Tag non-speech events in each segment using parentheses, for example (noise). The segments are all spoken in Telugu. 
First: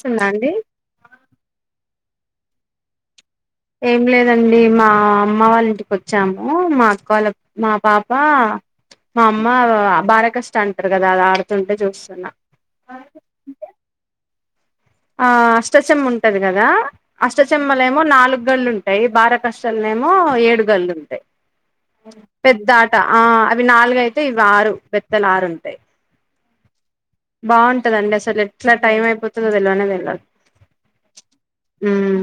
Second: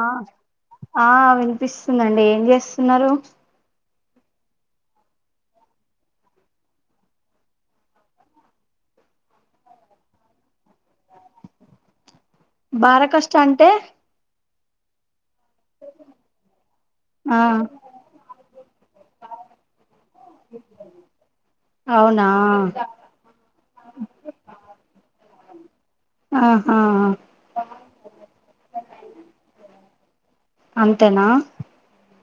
ఆ అండి ఆ వినిపిస్తుందండి ఏం జెస్తున్నారు ఏం లేదండి మా అమ్మ వాళ్ళ ఇంటికోచ్చాము మా అక్క వాళ్ళ మా పాప మా అమ్మ బానే కష్ట టారు కదా అది ఆడుతుంటే చూస్తున్నా బారకష్ట అంటే ఆ అష్టచమ్మ ఉంటది కదా ఆ అష్టచెమ్మలేమో నాలుగు గళ్ళలుంటాయి బారకష్టాల ఏమో ఏడు గళ్లుంటాయి అవునా పెద్ద ఆట ఆ అవి నాలుగయితే ఇవి ఆరు బెత్తల్ ఆరు ఉంటాయి ఆహా బాగుంటదండి అసలు ఎట్లా టైం అయిపోతుందో తెలవదు అంతేనా ఉమ్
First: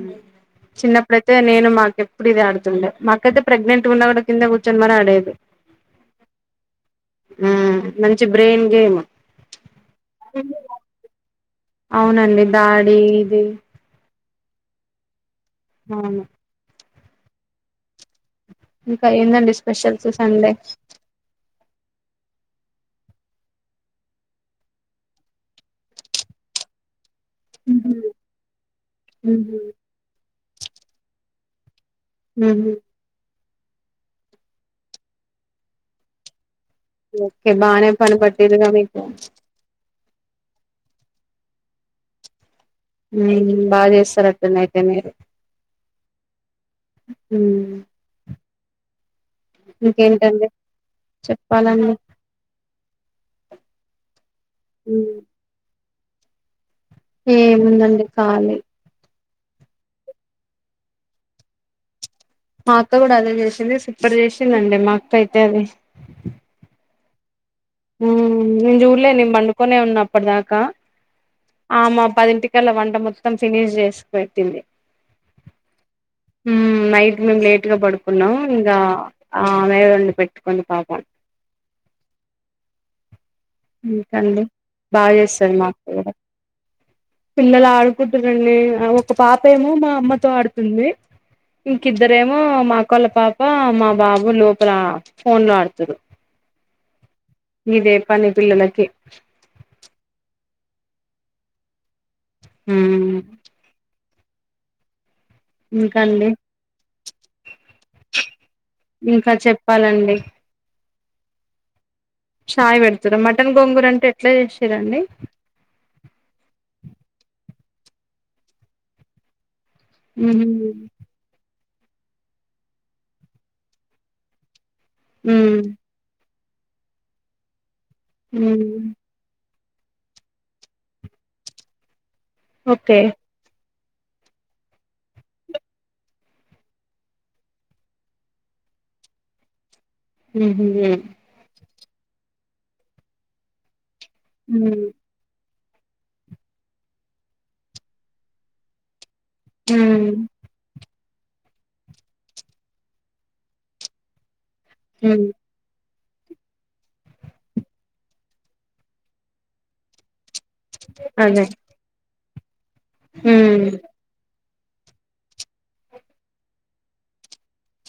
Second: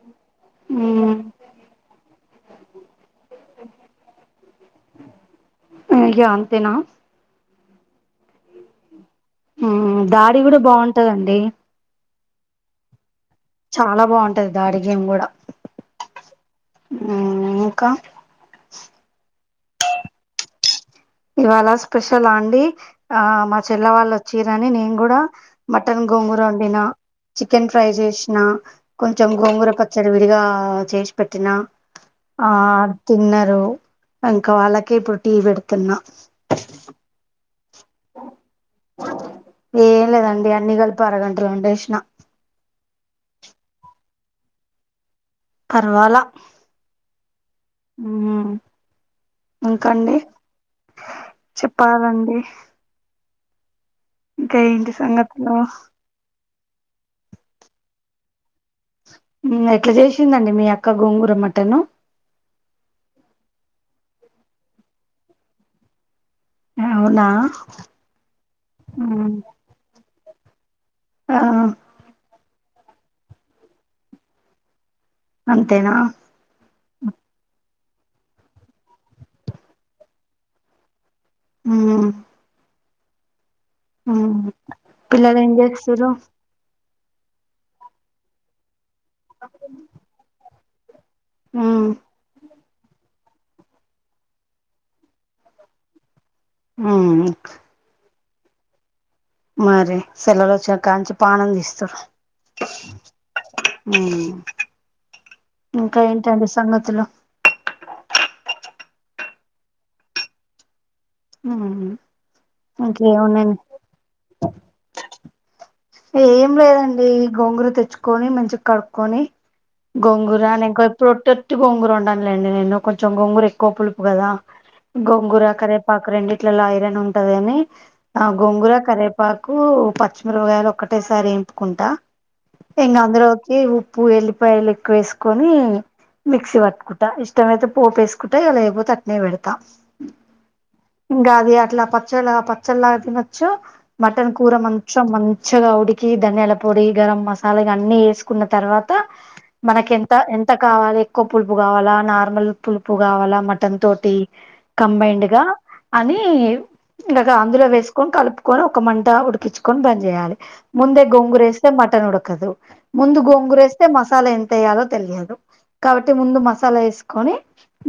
ఉమ్, చిన్నప్పుడైతే నేను మాకెప్పుడు ఇది ఆడుతుండే మాకైతే ప్రెగ్నెంట్ ఉన్న కూడా కింద కూచోని కూడ అడేది ఇగ అంతేనా ఉమ్ మంచి బ్రెయిన్ గేమ్ ఉమ్, దాడి కూడా బాగుంటదండి అవునండి దాడి ఇది చాలా బాగుంటది దాడి గేమ్ కూడా అవును ఉ ఇంకా ఇంకా ఏందండి స్పెషల్స్ సండే ఇవాళ స్పెషల్ అండి ఆ మా చెల్ల వాళ్ళు వచ్చిరని నేను కూడా మటన్ గోంగూర వండిన చికెన్ ఫ్రై చేసిన కొంచెం ఉహు గోంగూర పచ్చడి విడిగా చేసి పెట్టినా ఆ తిన్నారు ఇంకా వాళ్ళకే ఇప్పుడు టీ పెడుతున్నా ఓకే బానే పని పట్టిరుగా మీకు రెండు ఏసిన ఉ బాగా చేస్తారు అయితే నైట్ టే మీరు పర్వాలా ఉ మ్ ఇంకా ఇంకండి ఏంటండీ చెప్పాలండి ఇంకా ఏంటి ఉమ్ సంగతులు ఏముందండి కాలి ఎట్లా చేసిందండి మీ అక్క గోంగూర మటన్ మా అక్క కూడా అదే చేసింది సూపర్ చేసిందిండి మా అక్క అయితే అది అవునా నేను చూడలే నే మ్ పండుకొనే ఉన్నప్పటి దాకా ఆ ఆమా పది ఇంటికిట పొద్దుగాల వంట మొత్తం ఫినిష్ చేసి పెెట్టింది అంతేనా ఉ నైట్ నేను లేట్ గా పడుకు కున్నాము ఆమె వండి పెట్టుకుంది పాపం ఉ ఇంకా అండి బాగా పిల్లలు ఏం చేస్తాది మా అక్క చేస్తుర్రు కూడా పిల్లలు ఆడుకుంటారండి ఒక పాప ఏమో మా అమ్మతో ఆడుతుంది ఇంకా మ్ ఇద్దరేమో మా మా అక్క లా పాప మా బాబు లోపల ఫోన్ లో ఆడుతడు ఆ పని పిల్లలకి మరి సెలవలు వచ్చినా కానుంచి పానం తీస్తూరు ఊ ఇంకా ఏంటండి సంగతులు ఇంకా చెప్పాలండి హు చాయ్ పెడుతురా మటన్ గోంగూర అంటే ఎట్లా చేసిరండి, ఏం లేదండి గోంగుర తెచ్చుకొని మంచిగా కడుక్కొని గోంగూర ఉమ్ ఆనంకాయ పొట్టు. ఉట్టి గోంగూర వండాను లేండి నేను, కొంచెం గోంగూర ఎక్కువ పులుపు గదా, గోంగూర ఉమ్ కరేపాకు రెండిటి. ఇట్లల్లా ఐరన్ ఉంటదిని, ఆ గొంగుర కరేపాకూ పచ్చిమీరపగాయలు. ఒకటేసారి ఎంపుకుంటా ఇంగ ఓకే అందరు వొచ్చి ఉప్. ఉప్పు ఎల్లిపాయలు ఎక్కువ వేసుకోని. మిక్స పట్టుకుంటా ఇష్టమైతే పోపేసుకుంటా, ఇగ లేపోతే అట్నే వెడతా. ఉహు హు. పచ్చళ పచ్చళ్ళ గ తినొచ్చు, మటన్ కూర ఉమ్ మంచం మన్. మంచిగా ఉడికి ధనియాల పొడి, గరం మసాలా, ఇగ అన్నీ ఎసుకున్న తర్వాత. మనకెంత ఎంత కావాలి. ఎక్కో పులుపు గావాలా, నార్మల్ పులుపు గావాలా, మటన్ తోటి ఉమ్ కంబైండ్ గా. అని ఇంకాక అందులో వేసుకొని కలుపుకొని ఒక మంట ఉడికించుకొని బంజెయాలే. ముందే గోంగుర అదే ఎస్తే మటన్ ఉడకదు, ముందు గోంగుర ఉమ్ ఎస్తే మసాలా ఎం. ఎంతఎయాలో తెలియదు, కాబట్టి ముందు మసాలా ఎసుకొని,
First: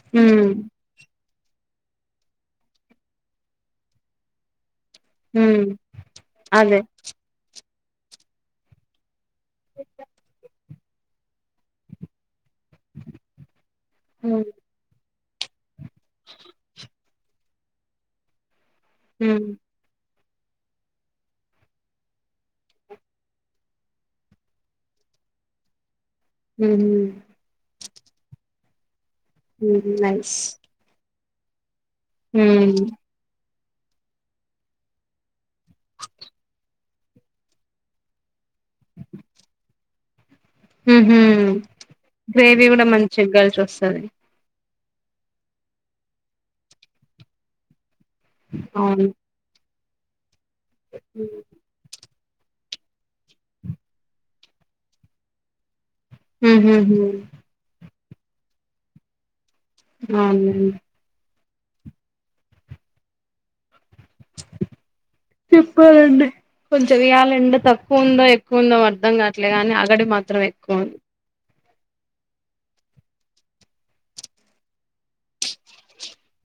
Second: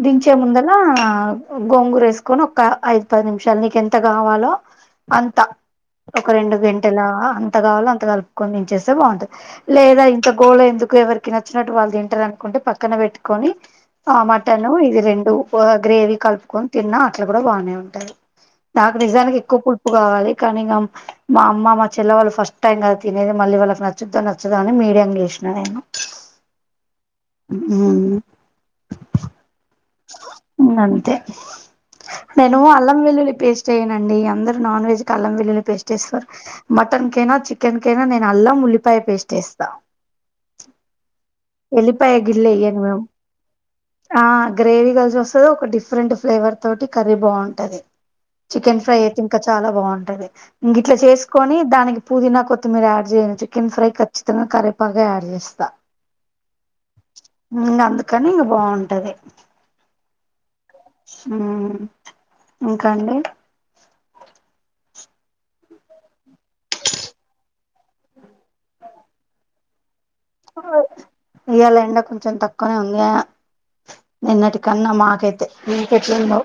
దించే ఉమ్ ముందలా. గోంగుర ఎసుకొని ఒక్క, ఐదు పది నిమిషాలు నీకు ఎంత గావాలో. అంతా ఉమ్ ఒక రెండు అదే గంటల. ఎంత కావాలో అంత కలుపుకొని, దించేస్తే బాగుంటంది, లేదా ఇంత గోళ ఎందుకు. ఎవరికి నచ్చినట్టు వాళ్ళు తింటారు అనుకుంటే, పక్కన పెట్టుకొని, ఆ ఉమ్ మటను ఇది రెండు పొ. గ్రేవీ కలుపుకొని తిన్నా అట్లా కూడా బాగానే ఉంటది, నాకు నిజానికి ఉమ్ ఎక్కువ పులుపు గావాలి. కనీ గం మా అమ్మా మా. చెల్లవాళ్ళు ఫస్ట్ టైం గద తినేది, మళ్ళీ వాళ్ళకి నచ్చుతాదో నచ్చాదో అని మీడియం, జేసినా నేను. ఊమ్. ఊమ్ నైస్. అంతే నేను ఉమ్ అల్లం వెల్లుల్లి పేస్ట్ ఎయ్యానండి, అందరు నాన్ వెజ్ కి అల్లం వెల్లుల్లి. పేస్టు ఎస్తారు మటన్ కేేనా, చికెన్ కేేనా, నేను అల్లం ఉల్లిపాయ పేస్టు, ఎస్తా. ఉహు గిల్లె గ్రేవీ ఎయ్యను కూడా మేము మంచిగ కలిసోస్తది. ఆ గ్రేవీ కలిసి సోస్తది, ఒక డిఫరెంట్ ఫ్లేవర్ తోటి కర్రీ బాగుంటది. చికెన్ ఫ్రై అవును అయితే ఇంకా చాలా బాగుంటది, ఇంక ఇట్లా చేసుకొని దానికి. పుదీనా కొతిమీర యాడ్ చేయను, చికెన్ ఫ్రై ఖచ్చితంగా కరిపాకె, యాడ్ చేస్తా. హు హు ఊమ్. కనీ బాగుంటది. అవును. ఆ ఇంకా అండి. చెప్పాలండి. కొంచెం ఇయ్యాలలెండ తక్కువ ఉందో, ఎక్కువ ఉందో, అర్ధం కావట్లే గాని, అగడు మాత్రం ఎక్కువ ఉంది. ఇయ్యాల ఎండా కొంచెం తక్కువనే ఉందిఅ. నిన్నటి కన్నా మాకైతే మీ కేట్లుందో.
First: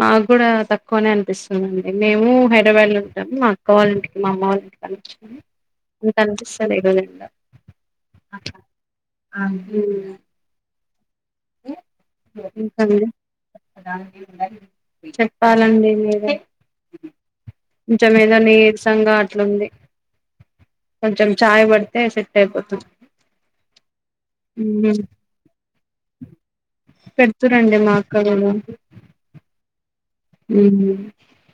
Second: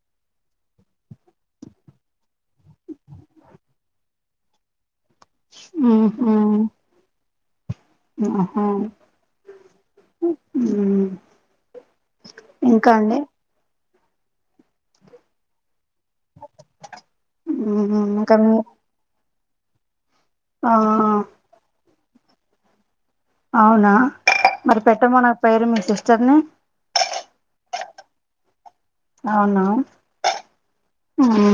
మాకు గుడా తక్కువనే అనిపిస్తుందిండి, మేమూ హైదరాబాద్ లో ఉంటాము, మా అక్క వాళ్ళింటికి, మా అమ్మ వాళ్ళంటి. మ్మ్ హ్మ్ (unintelligible) ఆహా అగ్గు. మ్మ్ ఇంకా అండి చెప్పాలండి. మ్మ్ కొంచం ఇంకా ఎదో మీ నీరసంగా అట్లుంది. ఆ కొంచం చాయ బడతే సెట్ అయిపోతు. అవునా మరి పెట్టమనకపోయారా మీ సిస్టర్ని పెడుతురండి మా అక్కనెమో అవునా ఉ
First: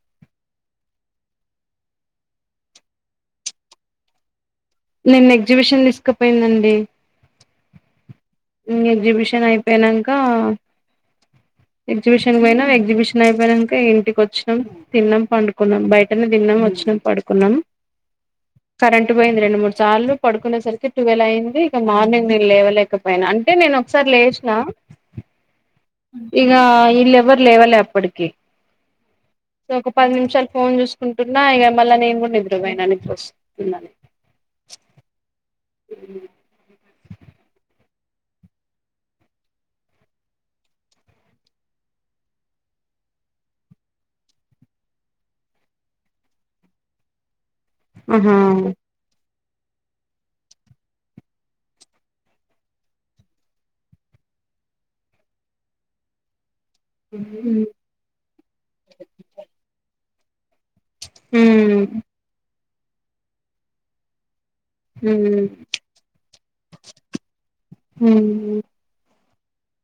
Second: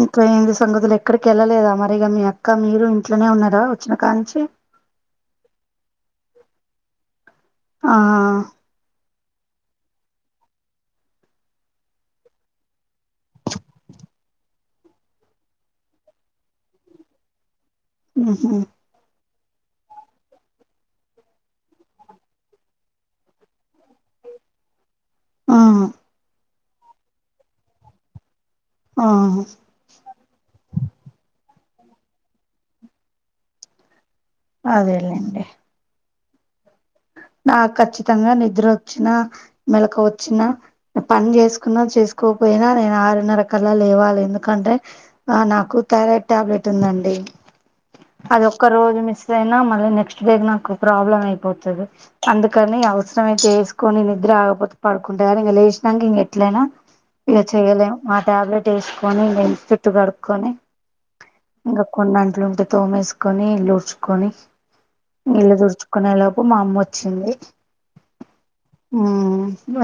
ఇంకా సంగతులు ఎక్కడికి వెళ్ళలేదా మరిగా మీ అక్క మీరు ఇంట్లోనే ఉన్నారా వచ్చిన కా నుంచి నిన్న ఎగ్జిబిషన్ తీసుకపోయిందండి ఆ ఆ ఎగ్జిబిషన్ అయిపోనాక ఎగ్జిబిషన్కి పోయినాం ఎగ్జిబిషన్ అయిపోయినాక ఇంటికి వచ్చాం తిన్నాం పండుకున్నాం బయటనే తిన్నాం వచ్చాం పడుకున్నామం ఉహు పోయింది రెండు మూడు సార్లు పడుకుసరికి టువెల్వ అయింది ఇక మార్నింగ్ నేను లేవె పో అంటే నేను ఒకసారి లేసిన మ్మ్ ఇగా ఈళ్లు ఎవరు లేవాలి అప్పటికి మ్మ్ సో ఒక పది నిమిషాలు ఫోన్ చూసుకుంటు నా ఇక మళ్ళానేను కూడా నిద్ర పోయిన ఫాస్ట్ నన్నని అదేలెండి నాకు కఖచ్చితంగా నిద్ర వచ్చిన మెళక వచ్చిన పని చేసుకున్నా చేసుకో పోయినా నేను ఆరున్నరకాల లేవాలి ఎందుకంటే ఆ నాకు థైరాయిడ్ టాబ్లెట్ ఉందండి ఆహా అది ఒక్క రోజు మిస్ అయినా మళ్ళీ నెక్స్ట్ డే నాకు ప్రాబ్లమ్ అయిపోతుంది అందుకని అవసరమయితే ఏసుకొని నిద్ర ఆకపోతే పడుకుంటారు ఇంక లేచినాక ఇంక ఎట్లయినా ఇగా చేయలేం ఆ టాబ్లెట్ వేసుకొని మేను చుట్టు కడుక్కకొని ఇంకా కొన్ని అంట్లుంటే తోమేసుకొనిల్లుడ్చుకొని ఇళ్ళ తుడుచుకునే లోపు మా అమ్మ వచ్చింది ఉ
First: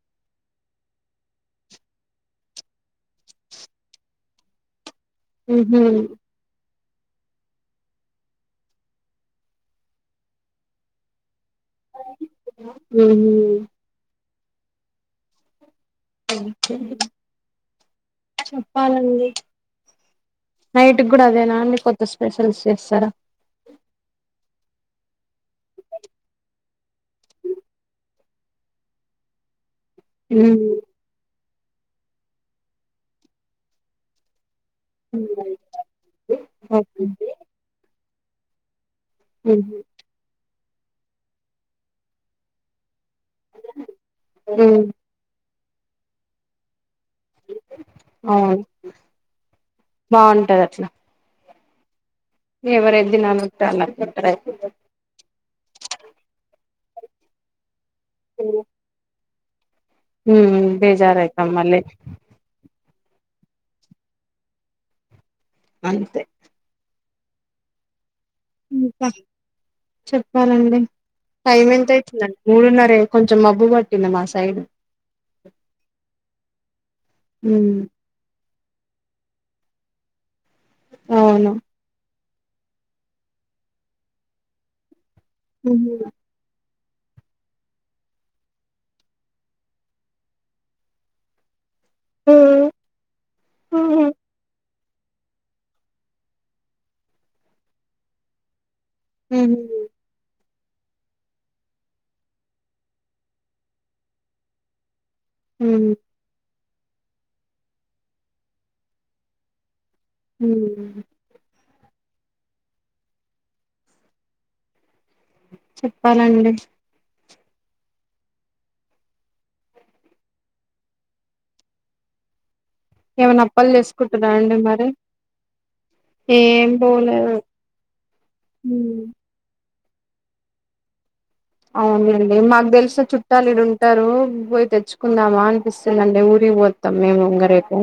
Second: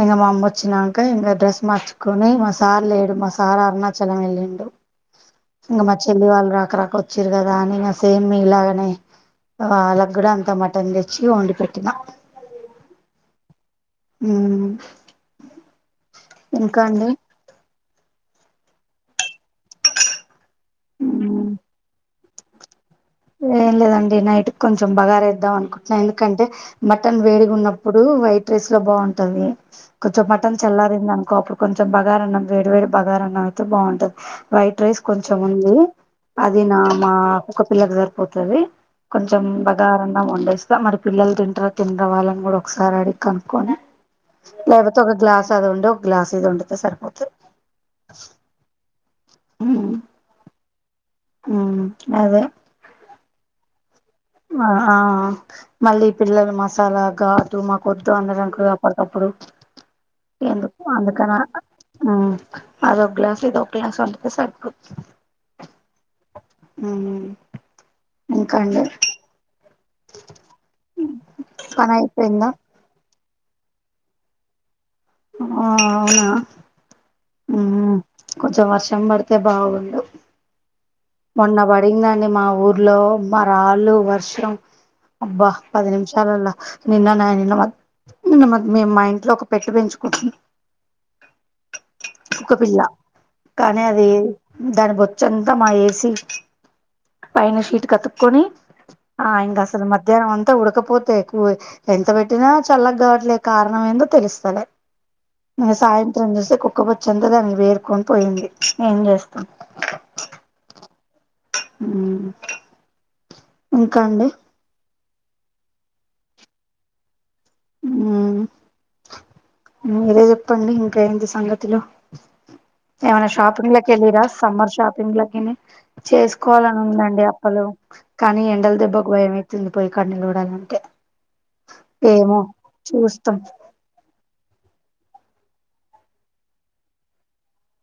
ఇకా మా అమ్మ వచ్చినాక ఇంకా డ్రెస్ మార్చుకొని మా సార్ లేడు మా సార్ అరుణాచలం వెళ్ళిండు ఇంగ మా చెల్లి వాళ్ళు రాక రాక వచ్చిరు కదా అని సేమ్ ఇలాగనే వాళ్ళకు కూడా అంత మటన్ తెచ్చి వండి పెట్టినా ఉహు హు చెప్పాలండి నైట్ కూడా అదే నాన్ కొత్త స్పెషల్స్ చేస్తారా ఏం లేదండి నైట్ కొంచెం బగారేద్దాం అనుకుంటున్నా ఎందుకంటే మటన్ వేడిగా ఉన్నప్పుడు వైట్ రైస్ లో బాగుంటది కొంచెం మటన్ చల్లారింది అనుకో అప్పుడు కొంచెం బగార అన్నం వేడి వేడి బగారా అన్నం అయితే బాగుంటది వైట్ రైస్ కొంచెం ఉంది అది నా ఓకే మా కుక్క పిల్లలకు సరిపోతుంది కొంచెం ఉమ్ బగారఅన్నం వండేస్తా మరి పిల్లలు తింటారు తిన వాళ్ళని కూడా ఒకసారి అడి కనుక్కొని లేకపోతే ఒక గ్లాస్ అది ఉండి ఒక గ్లాస్ ఇది వండితే సరిపోతుంది అవును బాగుంటది అట్లా ఉ ఎవరు దిననుట్ట అల (unintelligible) ఆ ఆ మళ్ళీ పిల్లలు మసాలా గాటు కొద్దు అందరంకో అప్పటికప్పుడు ఉమ్ ఎందు అందుక నా బేజారయితాం మళ్ళీ ఉ అద ఒక గ్లాస్ ఇద ఒక గ్లాస్ వంతే సరిపోతుంది అంతే హూ హమ్ ఇంకా చెప్పాలండి టైం ఎంత పని అయితుందండి అయిపోయిందా మూడున్నర అయితు కొంచెం మబ్బు పట్టింది మా సైడ్ ఆ అవునా ఉం ఉమ్ కొంచెం వర్షం పడితే బాగుండు అవును మొన్న పడిందండి మా ఊర్లో మ రాళ్ళు వర్షం అబ్బా పది ఉమ్ నిమిషాలల్ల నిన్న నా నిన్న మ నిన్న మ మేము మా ఇంట్లో ఒక పెట్టు పెంచుకుంటున్నా కుక్క పిల్ల కానీ అది దాని బొచ్చంతా మా ఏ సి పైన షీట్ కు అతుకొని ఆ ఇంగ అసలు మధ్యాహ్నం అం త ఉడకపోతే ఎంత పెట్టినా చల్లగా కావట్లే కారణం ఏందో తెలుస్తలే ఉమ్ సాయంత్రం చూస్తే కుక్క బొచ్చంత దానికి పేరుకొని పోయింది ఏమ్ చేస్తాం ఉం ఉం ఇంకా అండి చెప్పాలండి ఉం మీరే చెప్పండి ఇంకా ఏంటి సంగతులు ఏమైనా అప్పలు షాపింగ్ లకి వెల్లిరా చేసుకుంటురా అండి సమ్మర్ మరి షాపింగ్ లకి ని ఏం చేసుకోవాలని ఉందండి పోలేదు అప్పలు కానీ ఎండల ఉమ్, దెబ్బకు భయమయితుంది పొయ్యి కాడ నిలబడాలంటే అవునండి మాకు తెలిసిన చుట్టాలు ఇడ ఉంటారు పో తెచ్చుకుందామా అనిపిస్తుందండి ఊరికి పోతాం మేము ఇంగ రేపు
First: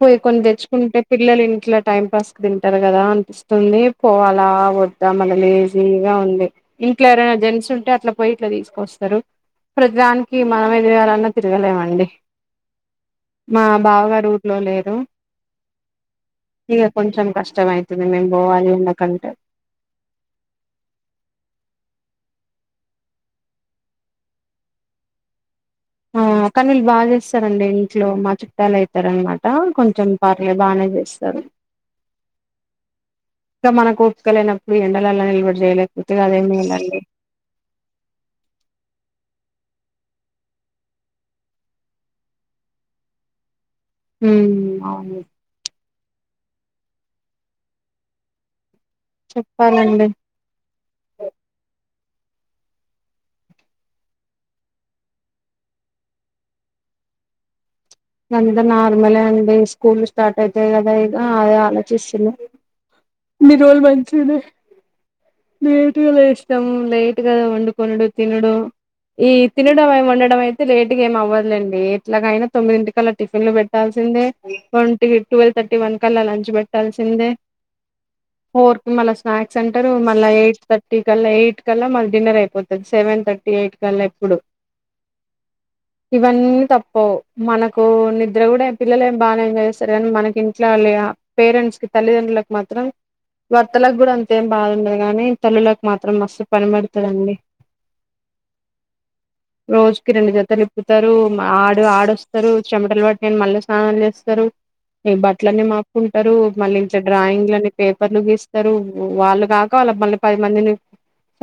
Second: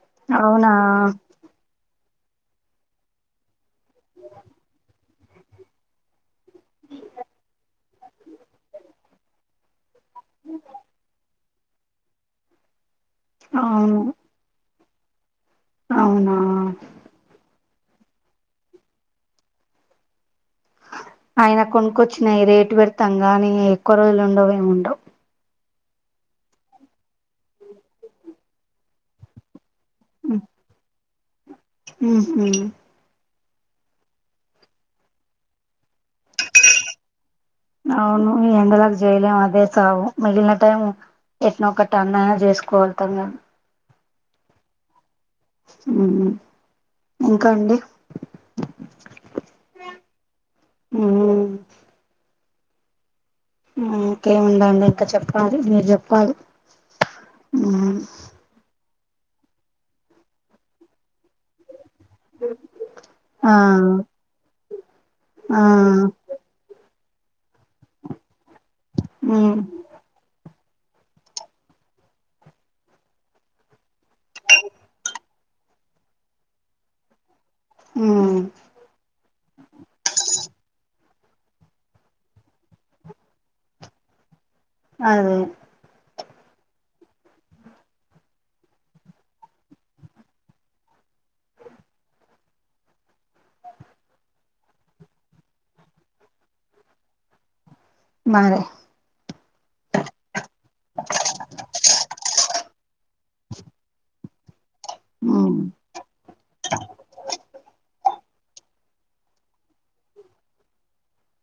పోయి కొన్ని అవునా తెచ్చుకుంటే పిల్లలు ఇంట్లా టైం పాస్ కి తింటారు కదా అనిపిస్తుంది పోవాలా వద్దా మళ్ళా లేజీగా ఉంది ఇంట్లో ఎవరైనా జెంట్స్ ఉంటే ఇట్లా పోయి ఇట్లా తీసుకొస్తారు ప్రతి దానికి మనమే తిరగాలన్నా తిరగలేమండి మా అవును బావగారు ఊర్లో లేరు అవునా ఇగ కొంచెం కష్టమ అయితు మేం పోవాలి ఎండ కంటే అయినా కొనుకొచ్చినయి రేటు పేడతం కానీ ఎక్కువ రోజులుండవు ఏమ్ముండవు ఆ కానీ వీళ్ళు బాగా చేస్తారండి ఇంట్లో మా చుట్టాలు అయితారనమాట కొం చం పర్లే బానే చేస్తారు ఉహు ఇంకా మన కూ ఉర్సుకలేనప్పుడు ఎండలలా నిలబడి చేయలేకపోతేగా అదేమిీళాలి (unintelligible) అవును ఈ ఎండలకి చేయలేము అదే చావు మిగిలిన టైం ఎట్ నో కట్ట అన్నా చేసుకోగళ్తాం కానీ ఉం అవును హూ హమ్ ఇంకా అండి చెప్పాలండి ఉం ఇంకే ముందండి ఇంకా చెప్పాలి మీరు చెప్పాలి అంత నార్మల్ అండి స్కూల్ లు స్టార్ట్ అయితయి కదా ఇగ అదే ఆ చేస్తున్న ఇన్ని ఆ రోజులు మంచిగనే ఆ లేట్ గా లేచినం లేట్ వండుకునుడు తినుడు ఈ ఉమ్ తినడం వండడమై లేట్గా ఏం అవ్వదులేండి ఎట్లాగైనా తొమ్మిది ఇంటికల్ల టిఫిన్లు పెట్టాల్సిందే ఒంటి ట్వెల్వ్ థర్టీ వన్ కల్లా లంచ్ పెట్టాల్సిందే ఉమ్ ఫోర్ కి మళ్ళా స్నాక్స్ అంటారు మళ్ళా ఎయిట్ థర్టీ టీ కల్లా ఎయిట్ కల్లా మ డిన్నర్ అయిపోతుంది సెవెన్ థర్టీ ఎయిట్ కల్లా ఎప్పుడు అదే ఇవన్నీ తప్పవు మనక్ కో నిద్ర కూడా ఏ పిల్లలు బానే ఎంజాయ్ చేస్తారు కానీ మనకి ఇంట్లో పేరెంట్స్కి తల్లిదండ్రులకు మాత్రం రయ్ భర్తలకు కూడా అంతేం బాగుండదు గానీ తల్లులకు మాత్రం మస్తు పని పడుతుందండి మరి రోజుకి రెండు జతలు ఇప్పుతారు ఆడు ఆడొస్ చెమటలు పట్టిని మళ్ళీ స్నానాలు చేస్తారు ఈ ఉమ్ బట్టలన్నీ మాపుకుంటారు మళ్ళీ ఇంట్లో డ్రాయింగ్ అని పేపర్లు గిస్తారు వాళ్ళు కాక వాళ్ళ మళ్ని పది మందిని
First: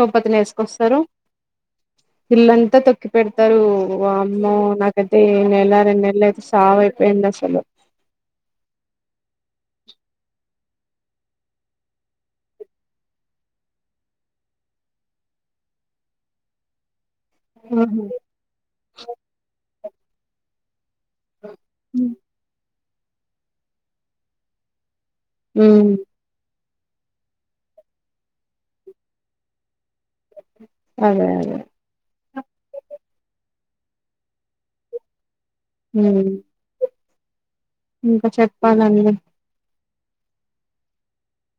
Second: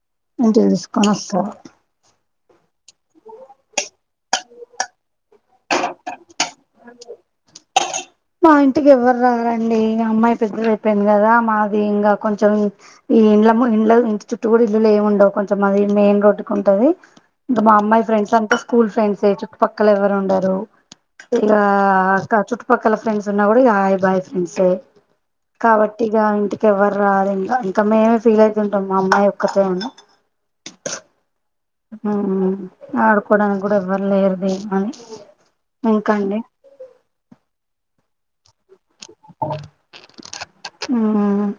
ఓ పదిని ఇంటికి వేసుకొస్తారు తీసుకొని వస్తారు ఇల్లంతా తొక్కి పెడతారు వామ్మో నాకైతే నెల రెండేళ్లు అయిపోయి సావు అపోయిందసలు మా ఇంటికి ఎవ్వరు రారండి అమ్మాయి పెద్దది అయిపోయింది కదా మాది ఇంకా కొంచెం ఈ ఈ ఇంల ఇండ్ల ఇంటి చుట్టూ కూడా ఇల్లులు ఏము ఉండవు కొంచెం మాది మెయిన్ రోడ్ కి ఉంటది ఇంకా మా ఆహా అమ్మాయి ఫ్రెండ్స్ అంత స్కూల్ ఫ్రెండ్సే చుట్టుపక్కల ఎవరు ఉండరు ఇక ఆక చుట్టుపక్కల ఫ్రెండ్స్ ఉన్నా కూడా హాయ్ బాయ్ ఫ్రెండ్సే ఉమ్ కాబట్టి ఇక ఇంటికి ఎవ్వరు రారు ఇంకా ఇంకా మేమే ఫీల్ అవుతుంటాం మా అమ్మాయి ఒక్కతే అని అదే అదే ఉమ్ ఆడుకోడనికి కూడా ఎవరు లేరు తీ అని ఉమ్ ఇంకండి ఇంకా చెప్పాలండి ఉమ్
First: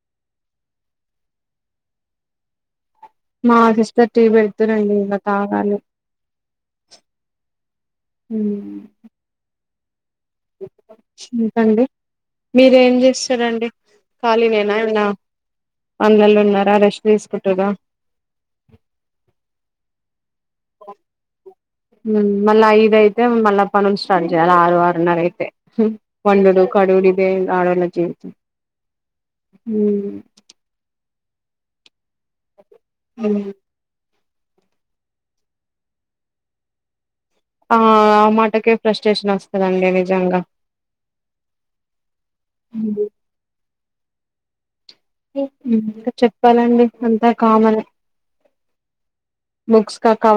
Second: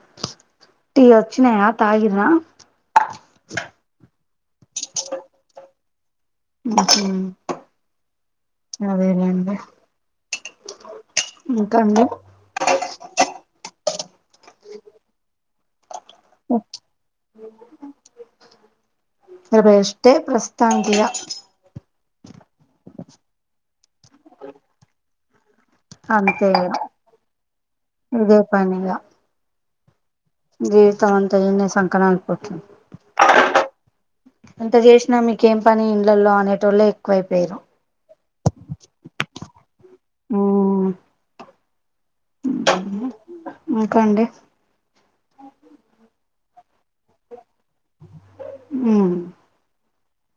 టీ వచ్చినయా తాగిన్ర మా సిస్టర్ టీ పెడుతురండి ఇంకా తాగాలి ఉహ్మ్ హ్మ్. అదే లెండి ఇంకండి మీరు ఏం చేస్తున్రు అండి ఖాళీనేన్న ఇంక పంలల్లో ఉన్నారా రెష్ట్ తీసుకుంటుట్ర ఆ రెస్ట్ ఏ ప్రస్తు ఉమ్ మళ్ళా ఐదయితే మళ్ళా పనులు స్టార్ట్ చేయాల ఆరు ఆరున్నర అయిత్ ఉహ్మ్ అంతే వండుడు ఇగ కడుగుడు ఇదే ఆడోళ్ళ జీవితం ఇదే జీవితమంత ఇడ్నే సంకా నాకి పోతుంది ఉమ్ అంత చేసినా మీకేం పని ఇండ్లలో అనేటోలే ఆ ఆ మాటకే ఫ్రస్ట్రేషన్ వస్తుందండి నిజంగా ఉమ్ ఆ కండి ఉమ్ ఇకా చెప్పాలండి అంతా కామన్ ఏ ఉమ్ బుక్స్ కా కా